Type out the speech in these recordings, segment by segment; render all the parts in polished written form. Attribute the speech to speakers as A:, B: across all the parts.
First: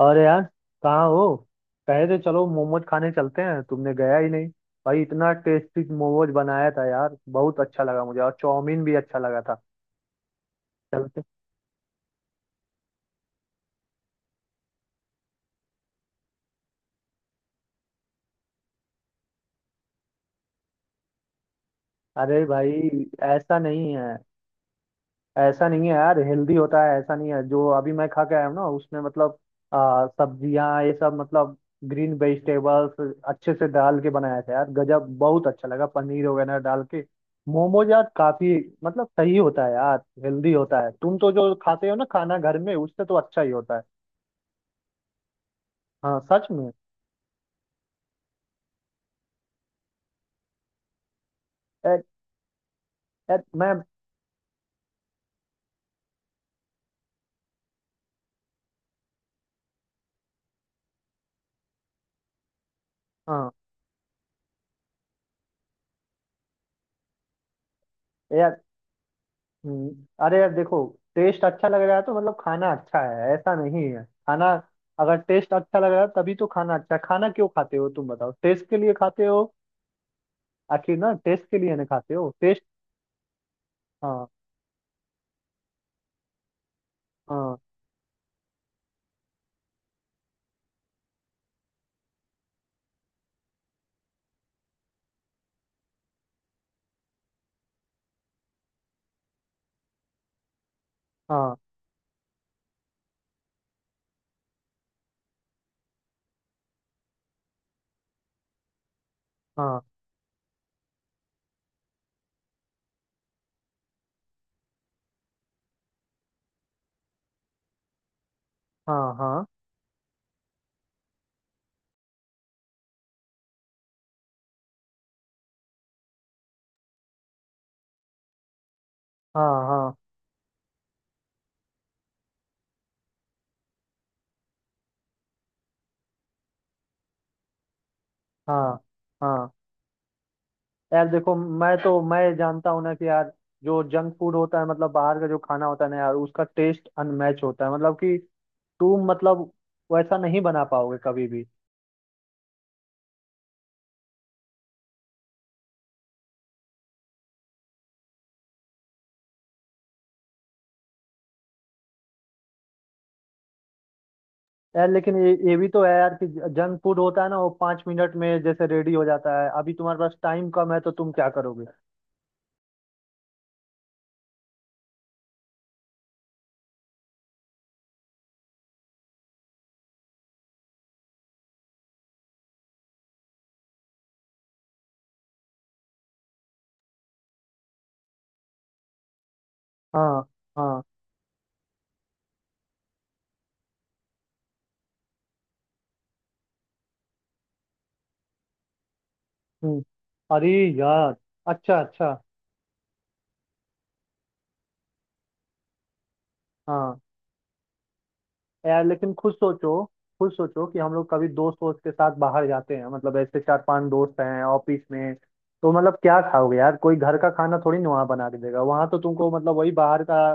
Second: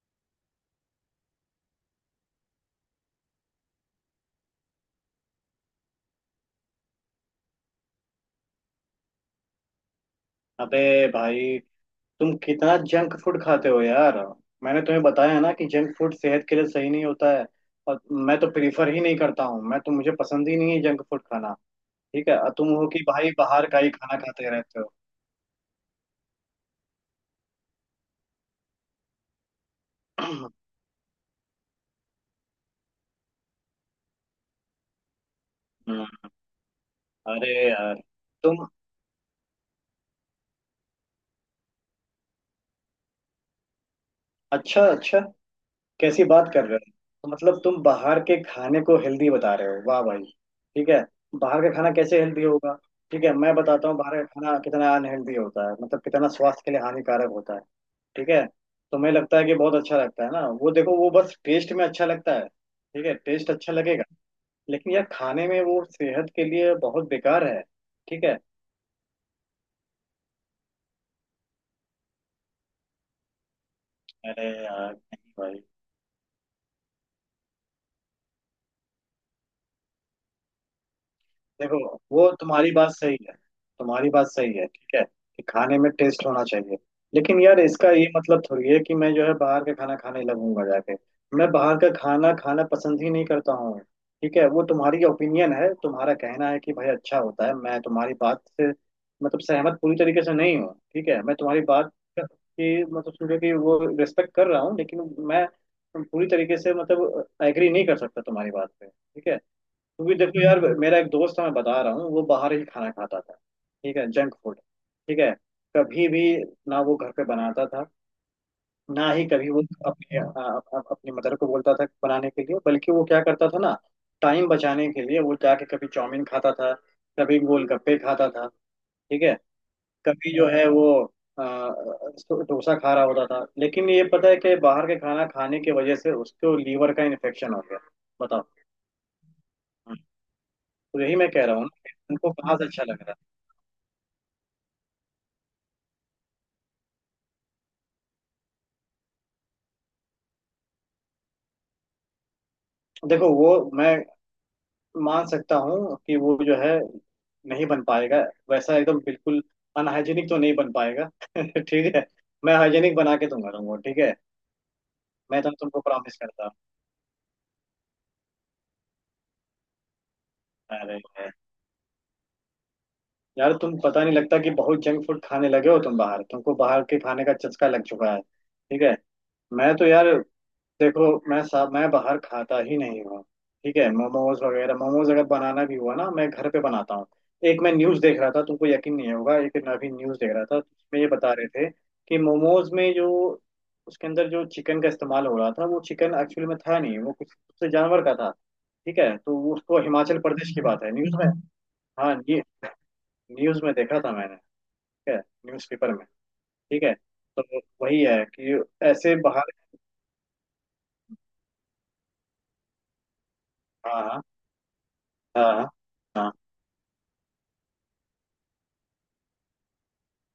A: अरे यार, कहाँ हो। कहे थे चलो मोमोज खाने चलते हैं, तुमने गया ही नहीं। भाई इतना टेस्टी मोमोज बनाया था यार, बहुत अच्छा लगा मुझे। और चाउमीन भी अच्छा लगा था।
B: अबे
A: चलते।
B: भाई। तुम कितना जंक फूड खाते हो यार। मैंने तुम्हें बताया है ना कि जंक फूड सेहत के लिए सही नहीं होता है। और मैं तो प्रीफर ही नहीं करता हूँ, मैं तो मुझे पसंद ही नहीं है जंक फूड खाना। ठीक है,
A: अरे
B: और तुम
A: भाई,
B: हो कि भाई
A: ऐसा
B: बाहर का ही
A: नहीं है।
B: खाना खाते रहते हो।
A: ऐसा नहीं है यार, हेल्दी होता है। ऐसा नहीं है, जो अभी मैं खा के आया हूँ ना उसमें मतलब सब्जियां, ये सब, मतलब ग्रीन वेजिटेबल्स अच्छे से डाल के बनाया था यार। गजब, बहुत अच्छा लगा,
B: हम्म,
A: पनीर वगैरह डाल के।
B: अरे
A: मोमोज
B: यार
A: यार, काफी
B: तुम।
A: मतलब सही होता है यार। हेल्दी होता है। तुम तो जो खाते हो ना खाना घर में, उससे तो अच्छा ही होता है।
B: अच्छा अच्छा,
A: हाँ,
B: कैसी
A: सच
B: बात कर
A: में।
B: रहे हो। तो मतलब तुम बाहर के खाने को हेल्दी बता रहे हो, वाह भाई। ठीक है, बाहर का खाना
A: ए,
B: कैसे हेल्दी होगा। ठीक है,
A: ए,
B: मैं
A: मैं।
B: बताता हूँ बाहर का खाना कितना अनहेल्दी होता है, मतलब कितना स्वास्थ्य के लिए हानिकारक होता है। ठीक है, तुम्हें लगता है कि बहुत अच्छा लगता है ना वो। देखो वो बस टेस्ट में अच्छा लगता है। ठीक है, टेस्ट
A: हाँ।
B: अच्छा लगेगा, लेकिन यार खाने में वो सेहत के लिए बहुत बेकार है। ठीक है,
A: यार। अरे यार, देखो। टेस्ट अच्छा लग रहा है तो मतलब खाना अच्छा है, ऐसा नहीं है
B: अरे
A: खाना।
B: यार
A: अगर
B: नहीं
A: टेस्ट
B: भाई।
A: अच्छा लग रहा है तभी तो खाना अच्छा है। खाना क्यों खाते हो तुम बताओ? टेस्ट के लिए खाते हो। आखिर ना टेस्ट के लिए
B: देखो,
A: ना खाते हो
B: वो
A: टेस्ट।
B: तुम्हारी बात सही है, तुम्हारी
A: हाँ,
B: बात सही है। ठीक है कि खाने में टेस्ट होना चाहिए, लेकिन
A: हाँ,
B: यार इसका ये मतलब थोड़ी है कि मैं जो है बाहर का खाना खाने लगूंगा जाके। मैं बाहर का खाना खाना पसंद ही नहीं करता हूँ। ठीक है, वो तुम्हारी ओपिनियन है, तुम्हारा कहना है कि भाई अच्छा होता है। मैं तुम्हारी बात से मतलब सहमत पूरी तरीके से नहीं हूँ। ठीक है, मैं
A: हाँ,
B: तुम्हारी बात की मतलब समझो कि वो रिस्पेक्ट कर रहा हूँ, लेकिन मैं पूरी तरीके से मतलब एग्री नहीं कर सकता तुम्हारी बात पे। ठीक है,
A: हाँ,
B: क्योंकि देखो यार मेरा एक दोस्त है, मैं बता रहा हूँ। वो बाहर ही खाना खाता था, ठीक है, जंक फूड। ठीक है, कभी भी ना वो घर पे बनाता था, ना
A: हाँ,
B: ही
A: हाँ,
B: कभी वो अपने अपनी मदर को बोलता था बनाने के लिए। बल्कि वो क्या करता था ना, टाइम बचाने के लिए वो जाके कभी चाउमीन खाता था, कभी गोलगप्पे खाता था। ठीक है,
A: हाँ, हाँ,
B: कभी जो है वो अ, अ, डोसा खा रहा होता था, लेकिन ये पता है कि बाहर के खाना खाने की वजह से उसको लीवर का इन्फेक्शन हो गया। बताओ,
A: हाँ, हाँ।
B: तो
A: यार
B: यही मैं
A: देखो,
B: कह रहा हूँ
A: मैं
B: ना,
A: तो मैं
B: उनको कहाँ से
A: जानता हूँ
B: अच्छा
A: ना
B: लग
A: कि
B: रहा है।
A: यार, जो जंक फूड होता है मतलब बाहर का जो खाना होता है ना यार, उसका टेस्ट अनमैच होता है, मतलब कि तुम मतलब वैसा नहीं बना पाओगे कभी भी।
B: देखो वो, मैं मान सकता हूँ कि वो जो है नहीं बन पाएगा वैसा एकदम बिल्कुल, अनहाइजीनिक तो नहीं बन पाएगा। ठीक है, मैं हाइजीनिक बना के दूंगा तुमको। ठीक है,
A: यार लेकिन ये
B: मैं तो
A: ये भी
B: तुमको
A: तो है यार
B: प्रॉमिस
A: कि
B: करता हूँ।
A: जंक फूड होता है ना, वो पाँच मिनट में जैसे रेडी हो जाता है। अभी तुम्हारे पास टाइम कम है तो
B: अरे
A: तुम क्या
B: यार,
A: करोगे?
B: यार, तुम पता नहीं, लगता कि बहुत जंक फूड खाने लगे हो तुम बाहर, तुमको बाहर के खाने का चस्का लग चुका है। ठीक है, मैं तो यार, देखो मैं साहब मैं बाहर खाता ही नहीं हूँ। ठीक है, मोमोज वगैरह, मोमोज अगर बनाना भी हुआ ना, मैं घर पे बनाता हूँ। एक मैं न्यूज़ देख रहा था, तुमको यकीन नहीं होगा, एक मैं अभी न्यूज़
A: हाँ,
B: देख रहा था
A: हाँ।
B: उसमें ये बता रहे थे कि मोमोज में जो उसके अंदर जो चिकन का इस्तेमाल हो रहा था, वो चिकन एक्चुअली में था नहीं, वो कुछ उससे जानवर का था। ठीक है, तो उसको
A: हम्म।
B: हिमाचल
A: अरे
B: प्रदेश की बात है,
A: यार।
B: न्यूज़ में।
A: अच्छा, अच्छा।
B: हाँ, ये न्यूज़ में देखा था मैंने। ठीक है, न्यूज़ पेपर में। ठीक है,
A: हाँ।
B: तो वही है कि
A: यार लेकिन
B: ऐसे
A: खुद
B: बाहर।
A: सोचो, खुद सोचो कि हम लोग कभी दोस्त वोस्त के साथ बाहर जाते हैं, मतलब ऐसे चार पांच
B: हाँ
A: दोस्त
B: हाँ,
A: हैं ऑफिस में,
B: हाँ हाँ,
A: तो मतलब क्या
B: हाँ,
A: खाओगे यार? कोई घर का खाना थोड़ी ना वहां बना के देगा, वहां तो तुमको मतलब वही बाहर का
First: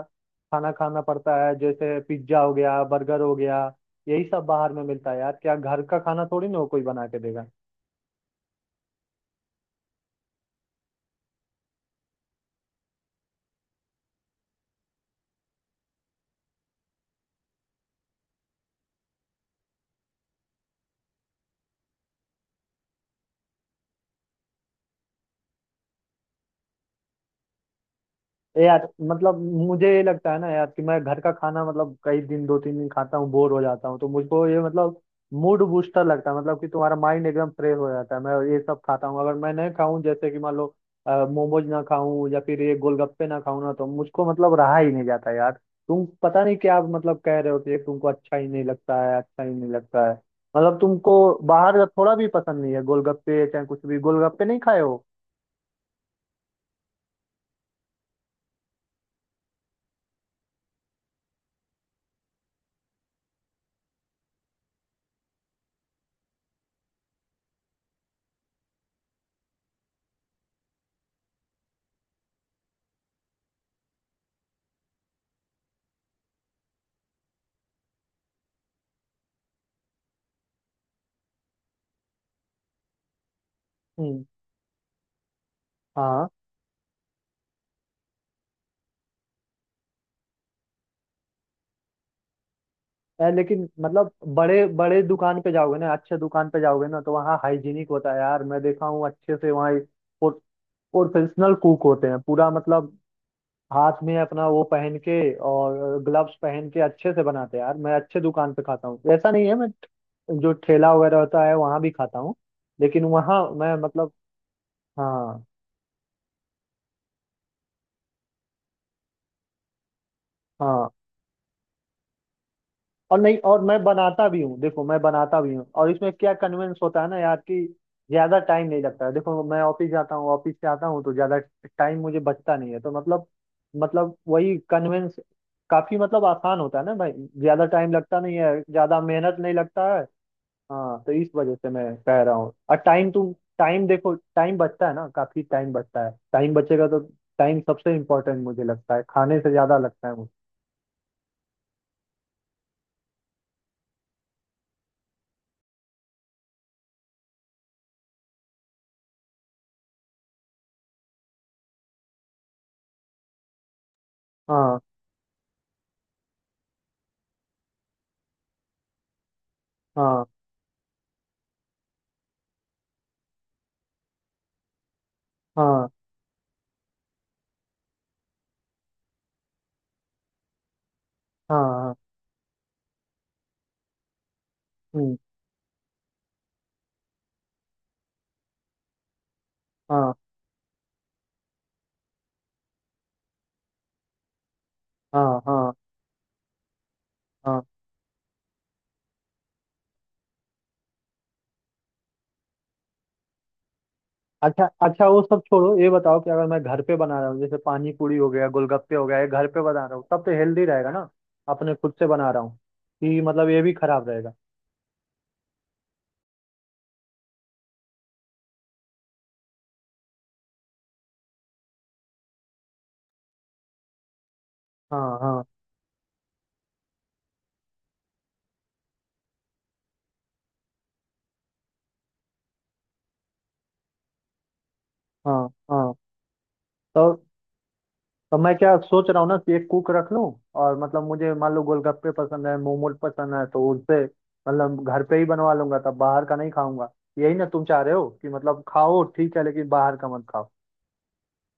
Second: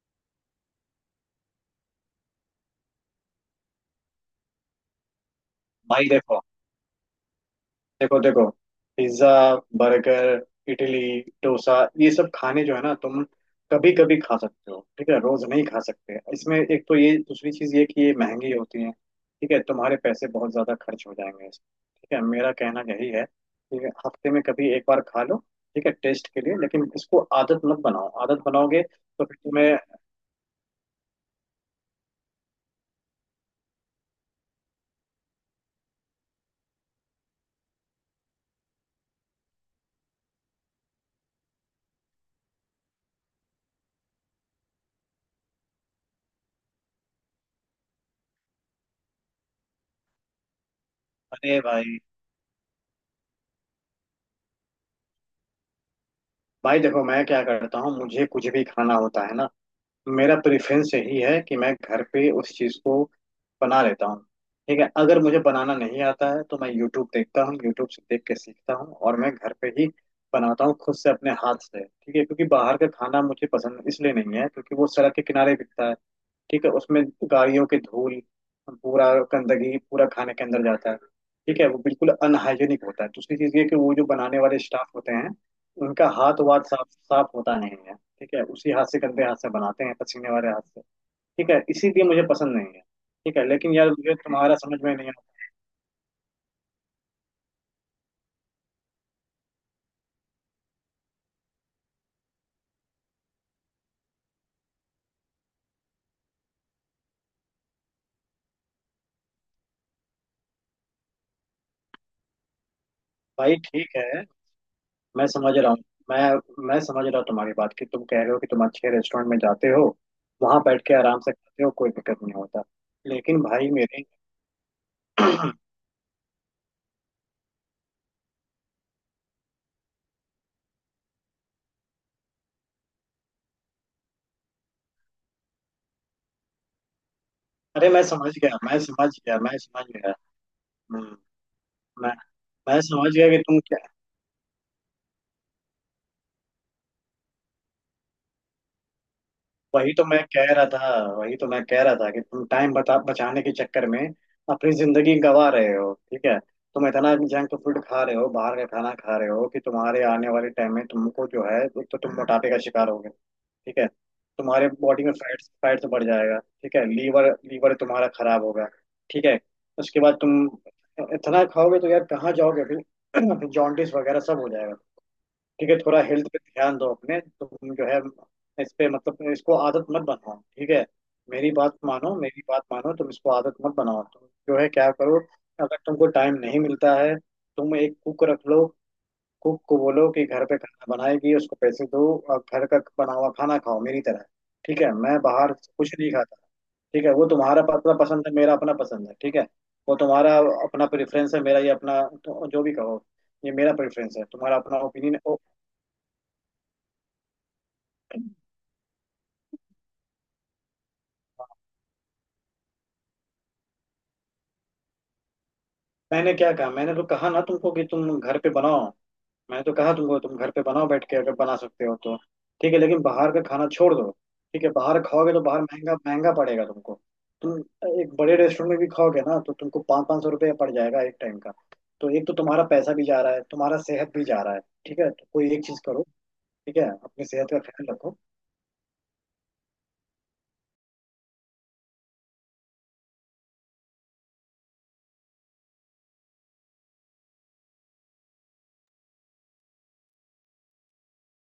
A: खाना खाना पड़ता है, जैसे पिज्जा हो गया, बर्गर हो गया। यही सब बाहर में मिलता है यार, क्या घर का
B: भाई
A: खाना
B: देखो
A: थोड़ी ना वो कोई बना के देगा?
B: देखो देखो, पिज्जा, बर्गर, इडली, डोसा, ये सब खाने जो है ना, तुम कभी कभी खा सकते हो। ठीक है, रोज नहीं खा सकते। इसमें एक तो ये, दूसरी चीज ये कि ये महंगी होती है। ठीक है, तुम्हारे पैसे बहुत ज्यादा खर्च हो जाएंगे इसमें। ठीक है, मेरा कहना यही है कि हफ्ते में कभी एक बार खा लो। ठीक है, टेस्ट के लिए, लेकिन इसको आदत मत बनाओ। आदत बनाओगे
A: यार
B: तो फिर
A: मतलब
B: तुम्हें।
A: मुझे ये लगता है ना यार कि मैं घर का खाना मतलब कई दिन, दो तीन दिन खाता हूँ बोर हो जाता हूँ, तो मुझको ये मतलब मूड बूस्टर लगता है, मतलब कि तुम्हारा माइंड एकदम फ्रेश हो जाता है। मैं ये सब खाता हूँ। अगर मैं नहीं खाऊं, जैसे कि मान लो मोमोज ना खाऊं या फिर ये गोलगप्पे ना खाऊं ना, तो मुझको मतलब रहा ही नहीं जाता यार। तुम पता नहीं क्या मतलब कह रहे हो कि ये तुमको अच्छा ही नहीं लगता है, अच्छा ही नहीं लगता है, मतलब तुमको
B: अरे
A: बाहर का
B: भाई,
A: थोड़ा भी पसंद नहीं है। गोलगप्पे चाहे कुछ भी, गोलगप्पे नहीं खाए हो।
B: भाई देखो, मैं क्या करता हूँ, मुझे कुछ भी खाना होता है ना, मेरा प्रेफरेंस यही है कि मैं घर पे उस चीज़ को बना लेता हूँ। ठीक है, अगर मुझे बनाना नहीं आता है तो मैं यूट्यूब देखता हूँ, यूट्यूब से देख के सीखता हूँ, और मैं घर पे ही बनाता हूँ खुद से अपने हाथ से। ठीक है, क्योंकि बाहर का खाना मुझे पसंद इसलिए नहीं है क्योंकि वो सड़क के किनारे बिकता है। ठीक है, उसमें गाड़ियों की धूल, पूरा गंदगी पूरा खाने के अंदर जाता है। ठीक है, वो बिल्कुल अनहाइजेनिक होता है। दूसरी चीज़ ये कि वो जो
A: हम्म।
B: बनाने वाले स्टाफ होते हैं, उनका
A: हाँ।
B: हाथ वाथ साफ साफ होता नहीं है। ठीक है, उसी हाथ से, गंदे हाथ से बनाते हैं, पसीने वाले हाथ से। ठीक है, इसीलिए मुझे पसंद नहीं है।
A: यार
B: ठीक है,
A: लेकिन
B: लेकिन यार
A: मतलब
B: मुझे तुम्हारा
A: बड़े
B: समझ में
A: बड़े
B: नहीं आता।
A: दुकान पे जाओगे ना, अच्छे दुकान पे जाओगे ना, तो वहाँ हाइजीनिक होता है यार, मैं देखा हूँ अच्छे से। वहाँ प्रोफेशनल कुक होते हैं, पूरा मतलब हाथ में अपना वो पहन के और ग्लव्स पहन के अच्छे से बनाते हैं यार। मैं अच्छे दुकान पे खाता हूँ, ऐसा नहीं है। मैं जो ठेला वगैरह होता है वहाँ भी खाता हूँ, लेकिन वहाँ
B: भाई
A: मैं
B: ठीक
A: मतलब।
B: है, मैं
A: हाँ,
B: समझ रहा हूँ। मैं समझ रहा हूँ तुम्हारी बात, कि तुम कह रहे हो कि तुम अच्छे रेस्टोरेंट में जाते हो, वहां बैठ
A: हाँ।
B: के आराम से खाते हो, कोई दिक्कत नहीं होता।
A: और नहीं,
B: लेकिन
A: और
B: भाई
A: मैं
B: मेरे।
A: बनाता भी हूँ, देखो, मैं बनाता भी हूँ। और इसमें क्या कन्वेंस होता है ना यार कि ज्यादा टाइम नहीं लगता है। देखो, मैं ऑफिस जाता हूँ, ऑफिस से आता हूँ, तो ज्यादा टाइम मुझे बचता नहीं है, तो मतलब मतलब वही कन्वेंस, काफी मतलब आसान होता है ना भाई। ज्यादा
B: अरे
A: टाइम
B: मैं
A: लगता
B: समझ
A: नहीं
B: गया,
A: है,
B: मैं
A: ज्यादा
B: समझ
A: मेहनत
B: गया,
A: नहीं
B: मैं समझ
A: लगता है।
B: गया।
A: हाँ, तो
B: हम्म,
A: इस वजह से मैं
B: मैं
A: कह रहा हूँ। और
B: मैं
A: टाइम,
B: समझ गया
A: तुम
B: कि तुम क्या।
A: टाइम देखो, टाइम बचता है ना, काफी टाइम बचता है। टाइम बचेगा तो टाइम सबसे इम्पोर्टेंट मुझे लगता है, खाने से ज्यादा
B: वही तो
A: लगता है
B: मैं
A: मुझे।
B: कह रहा था, वही तो मैं कह रहा था कि तुम टाइम बता बचाने के चक्कर में अपनी जिंदगी गंवा रहे हो। ठीक है, तुम इतना जंक फूड खा रहे हो, बाहर का खाना खा रहे हो कि तुम्हारे आने वाले टाइम में तुमको जो है, एक तो तुम मोटापे का शिकार होगे। ठीक है, तुम्हारे
A: हाँ,
B: बॉडी में फैट्स फैट्स बढ़ जाएगा। ठीक है, लीवर लीवर तुम्हारा खराब होगा। ठीक है, उसके बाद
A: हाँ,
B: तुम इतना खाओगे तो यार कहाँ जाओगे फिर। जॉन्डिस वगैरह सब हो जाएगा। ठीक है,
A: हाँ,
B: थोड़ा हेल्थ पे ध्यान दो अपने। तुम जो है, इस पे मतलब इसको आदत मत बनाओ। ठीक है, मेरी
A: हाँ,
B: बात
A: हाँ,
B: मानो, मेरी बात मानो, तुम इसको आदत मत बनाओ। तुम जो है क्या
A: हम्म।
B: करो, अगर तुमको टाइम नहीं मिलता है, तुम एक कुक रख लो। कुक को बोलो
A: हाँ,
B: कि घर पे खाना बनाएगी, उसको पैसे दो, और घर का बना हुआ खाना खाओ मेरी तरह। ठीक है, मैं
A: हाँ,
B: बाहर
A: हाँ,
B: कुछ नहीं खाता। ठीक है, वो
A: हाँ।
B: तुम्हारा अपना पसंद है, मेरा अपना पसंद है। ठीक है, वो तुम्हारा अपना प्रेफरेंस है, मेरा ये अपना, तो जो भी कहो, ये मेरा प्रेफरेंस है, तुम्हारा
A: अच्छा,
B: अपना
A: अच्छा,
B: ओपिनियन।
A: वो सब छोड़ो, ये बताओ कि अगर मैं घर पे बना रहा हूँ, जैसे पानी पूरी हो गया, गोलगप्पे हो गया, ये घर पे बना रहा हूँ, तब तो हेल्दी रहेगा ना? अपने खुद से बना रहा हूँ, कि मतलब ये भी खराब रहेगा?
B: मैंने क्या कहा, मैंने तो कहा ना तुमको कि तुम घर पे बनाओ, मैंने तो कहा तुमको तुम घर पे बनाओ, बैठ के अगर बना सकते हो तो। ठीक है, लेकिन बाहर का खाना छोड़ दो। ठीक है, बाहर
A: हाँ,
B: खाओगे तो
A: हाँ,
B: बाहर महंगा महंगा पड़ेगा तुमको। तुम एक बड़े रेस्टोरेंट में भी खाओगे ना, तो तुमको पाँच पाँच सौ रुपये पड़ जाएगा एक टाइम का। तो एक तो तुम्हारा पैसा भी जा रहा है, तुम्हारा सेहत भी जा रहा है। ठीक है, तो
A: हाँ,
B: कोई एक चीज
A: हाँ।
B: करो। ठीक है,
A: तो
B: अपनी सेहत का ख्याल रखो।
A: तो मैं क्या सोच रहा हूँ ना कि एक कुक रख लूँ, और मतलब मुझे मान लो गोलगप्पे पसंद है, मोमोज पसंद है, तो उनसे मतलब घर पे ही बनवा लूंगा, तब बाहर का नहीं खाऊंगा। यही ना तुम चाह रहे हो कि मतलब खाओ ठीक है लेकिन बाहर का मत खाओ।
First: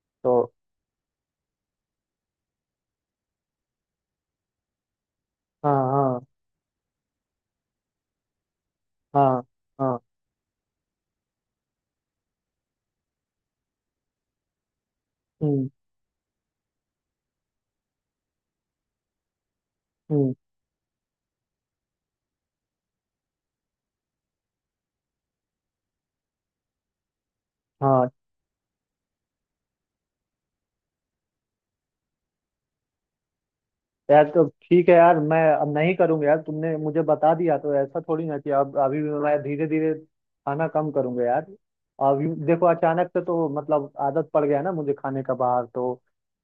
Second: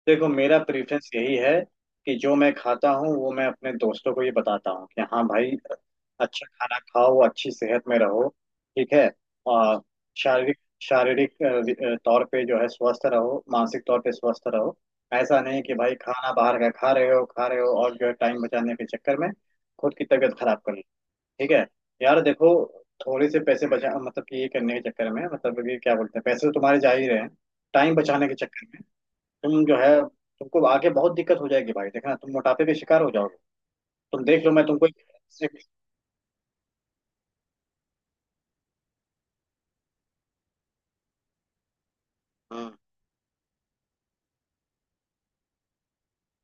B: देखो,
A: तो
B: मेरा प्रेफरेंस यही है कि जो मैं खाता हूँ, वो मैं अपने दोस्तों को ये बताता हूँ कि हाँ भाई,
A: हाँ, हाँ,
B: अच्छा खाना खाओ, अच्छी सेहत में रहो। ठीक है,
A: हाँ,
B: और
A: हाँ।
B: शारीरिक शारीरिक तौर पे जो है स्वस्थ रहो, मानसिक तौर पे स्वस्थ रहो। ऐसा नहीं
A: हम्म।
B: कि भाई खाना बाहर का खा रहे हो, खा रहे हो, और जो है टाइम बचाने के चक्कर में खुद की
A: हम्म।
B: तबीयत खराब कर ली। ठीक है, यार देखो, थोड़े से पैसे बचा, मतलब कि ये करने के चक्कर में, मतलब कि क्या बोलते हैं, पैसे तो तुम्हारे जा ही रहे हैं। टाइम
A: हाँ।
B: बचाने के चक्कर में तुम जो है, तुमको आगे बहुत दिक्कत हो जाएगी भाई, देखना, तुम मोटापे के शिकार हो जाओगे। तुम
A: यार तो
B: देख लो,
A: ठीक है यार, मैं अब नहीं करूंगा यार, तुमने मुझे बता दिया तो ऐसा थोड़ी ना कि अब अभी भी। मैं धीरे धीरे खाना कम करूंगा यार। अब देखो,
B: हम्म,
A: अचानक से तो मतलब आदत पड़ गया ना मुझे खाने का बाहर, तो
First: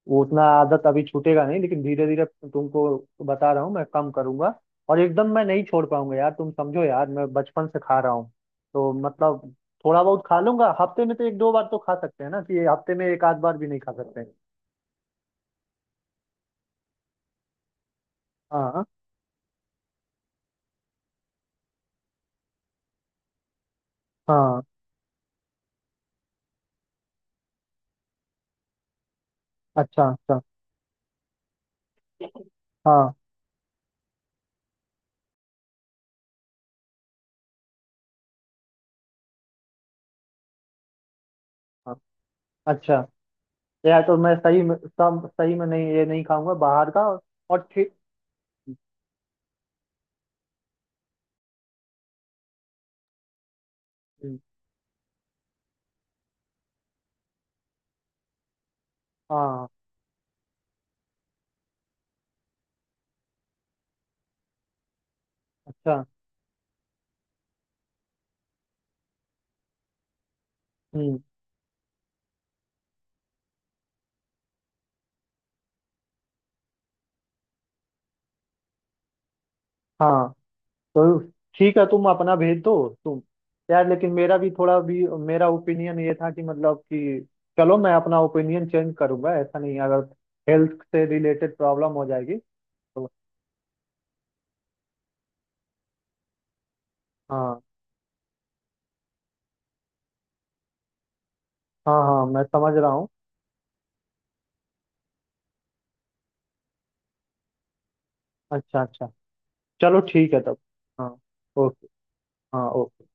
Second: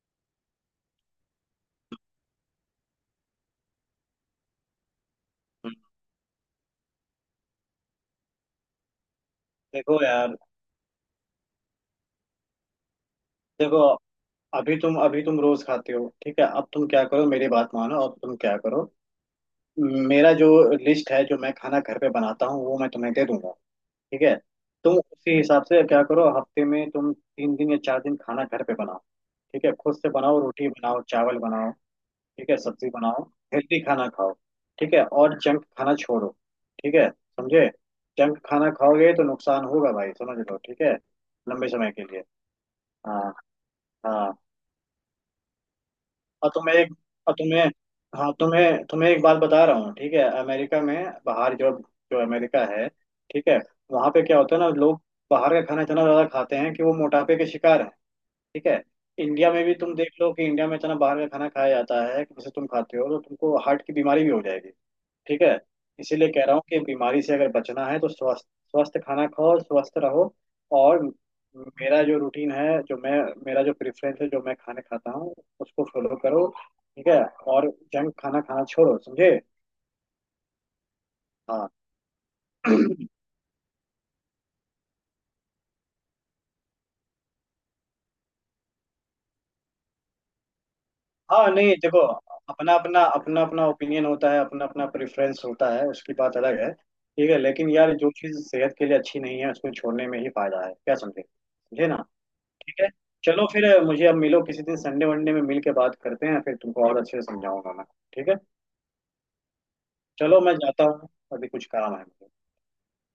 A: वो उतना आदत अभी छूटेगा नहीं, लेकिन धीरे धीरे तुमको बता रहा हूँ, मैं कम करूंगा। और एकदम मैं नहीं
B: हम्म।
A: छोड़ पाऊंगा यार, तुम समझो यार, मैं बचपन से खा रहा हूँ, तो मतलब थोड़ा
B: देखो
A: बहुत
B: यार,
A: खा लूंगा हफ्ते में तो। एक दो बार तो खा सकते हैं ना? कि हफ्ते में एक आध बार भी नहीं
B: देखो,
A: खा सकते?
B: अभी तुम, अभी तुम रोज खाते हो। ठीक है, अब तुम क्या करो, मेरी बात मानो, अब तुम क्या
A: हाँ,
B: करो, मेरा जो लिस्ट है, जो मैं खाना घर पे बनाता हूँ, वो मैं तुम्हें दे दूंगा। ठीक है,
A: हाँ।
B: तुम उसी हिसाब से क्या करो, हफ्ते में तुम तीन दिन या चार दिन खाना घर पे बनाओ। ठीक है, खुद
A: अच्छा,
B: से बनाओ,
A: अच्छा।
B: रोटी बनाओ, चावल बनाओ। ठीक है, सब्जी
A: हाँ,
B: बनाओ, हेल्दी खाना खाओ। ठीक है, और जंक खाना छोड़ो। ठीक है, समझे, जंक खाना खाओगे तो नुकसान होगा भाई, समझ लो। ठीक है, लंबे समय
A: हाँ,
B: के लिए।
A: अच्छा।
B: हाँ,
A: यार, तो
B: हाँ,
A: मैं सही में, सब सही में नहीं, ये नहीं
B: और
A: खाऊंगा
B: तुम्हें
A: बाहर
B: एक,
A: का। और,
B: और तुम्हें,
A: ठीक।
B: हाँ तुम्हें, तुम्हें एक बात बता रहा हूँ। ठीक है, अमेरिका में, बाहर जो, जो अमेरिका है, ठीक है, वहाँ पे
A: हम्म,
B: क्या होता है ना, लोग बाहर का खाना इतना ज़्यादा खाते हैं कि वो मोटापे के शिकार हैं। ठीक है, इंडिया में
A: हाँ।
B: भी तुम देख लो कि इंडिया में इतना बाहर का खाना खाया जाता है कि जैसे तुम खाते हो तो तुमको हार्ट की बीमारी भी हो जाएगी। ठीक है,
A: अच्छा।
B: इसीलिए कह रहा हूँ कि बीमारी से अगर बचना है तो स्वस्थ, स्वस्थ खाना खाओ, स्वस्थ रहो। और
A: हम्म।
B: मेरा जो रूटीन है, जो मैं, मेरा जो प्रेफरेंस है, जो मैं खाने खाता हूँ, उसको फॉलो करो। ठीक है, और जंक खाना खाना छोड़ो, समझे।
A: हाँ, तो
B: हाँ।
A: ठीक है, तुम अपना भेज दो। तुम। यार लेकिन मेरा भी, थोड़ा भी मेरा ओपिनियन ये था कि मतलब कि चलो, मैं अपना ओपिनियन चेंज करूंगा, ऐसा नहीं है, अगर हेल्थ से
B: हाँ,
A: रिलेटेड
B: नहीं
A: प्रॉब्लम
B: देखो,
A: हो जाएगी।
B: अपना अपना
A: तो
B: अपना अपना ओपिनियन होता है, अपना अपना प्रेफरेंस होता है, उसकी बात अलग है। ठीक है,
A: हाँ,
B: लेकिन यार जो चीज़ सेहत के लिए अच्छी नहीं है उसको छोड़ने में ही फायदा है। क्या समझे, समझे
A: हाँ,
B: ना।
A: हाँ मैं समझ
B: ठीक है,
A: रहा हूँ।
B: चलो फिर, मुझे अब मिलो किसी दिन, संडे वनडे में मिल के बात करते हैं फिर, तुमको और अच्छे से समझाऊंगा मैं। ठीक है,
A: अच्छा, अच्छा। चलो ठीक है
B: चलो मैं
A: तब।
B: जाता हूँ,
A: हाँ,
B: अभी कुछ
A: ओके।
B: काम है मुझे।
A: हाँ, ओके।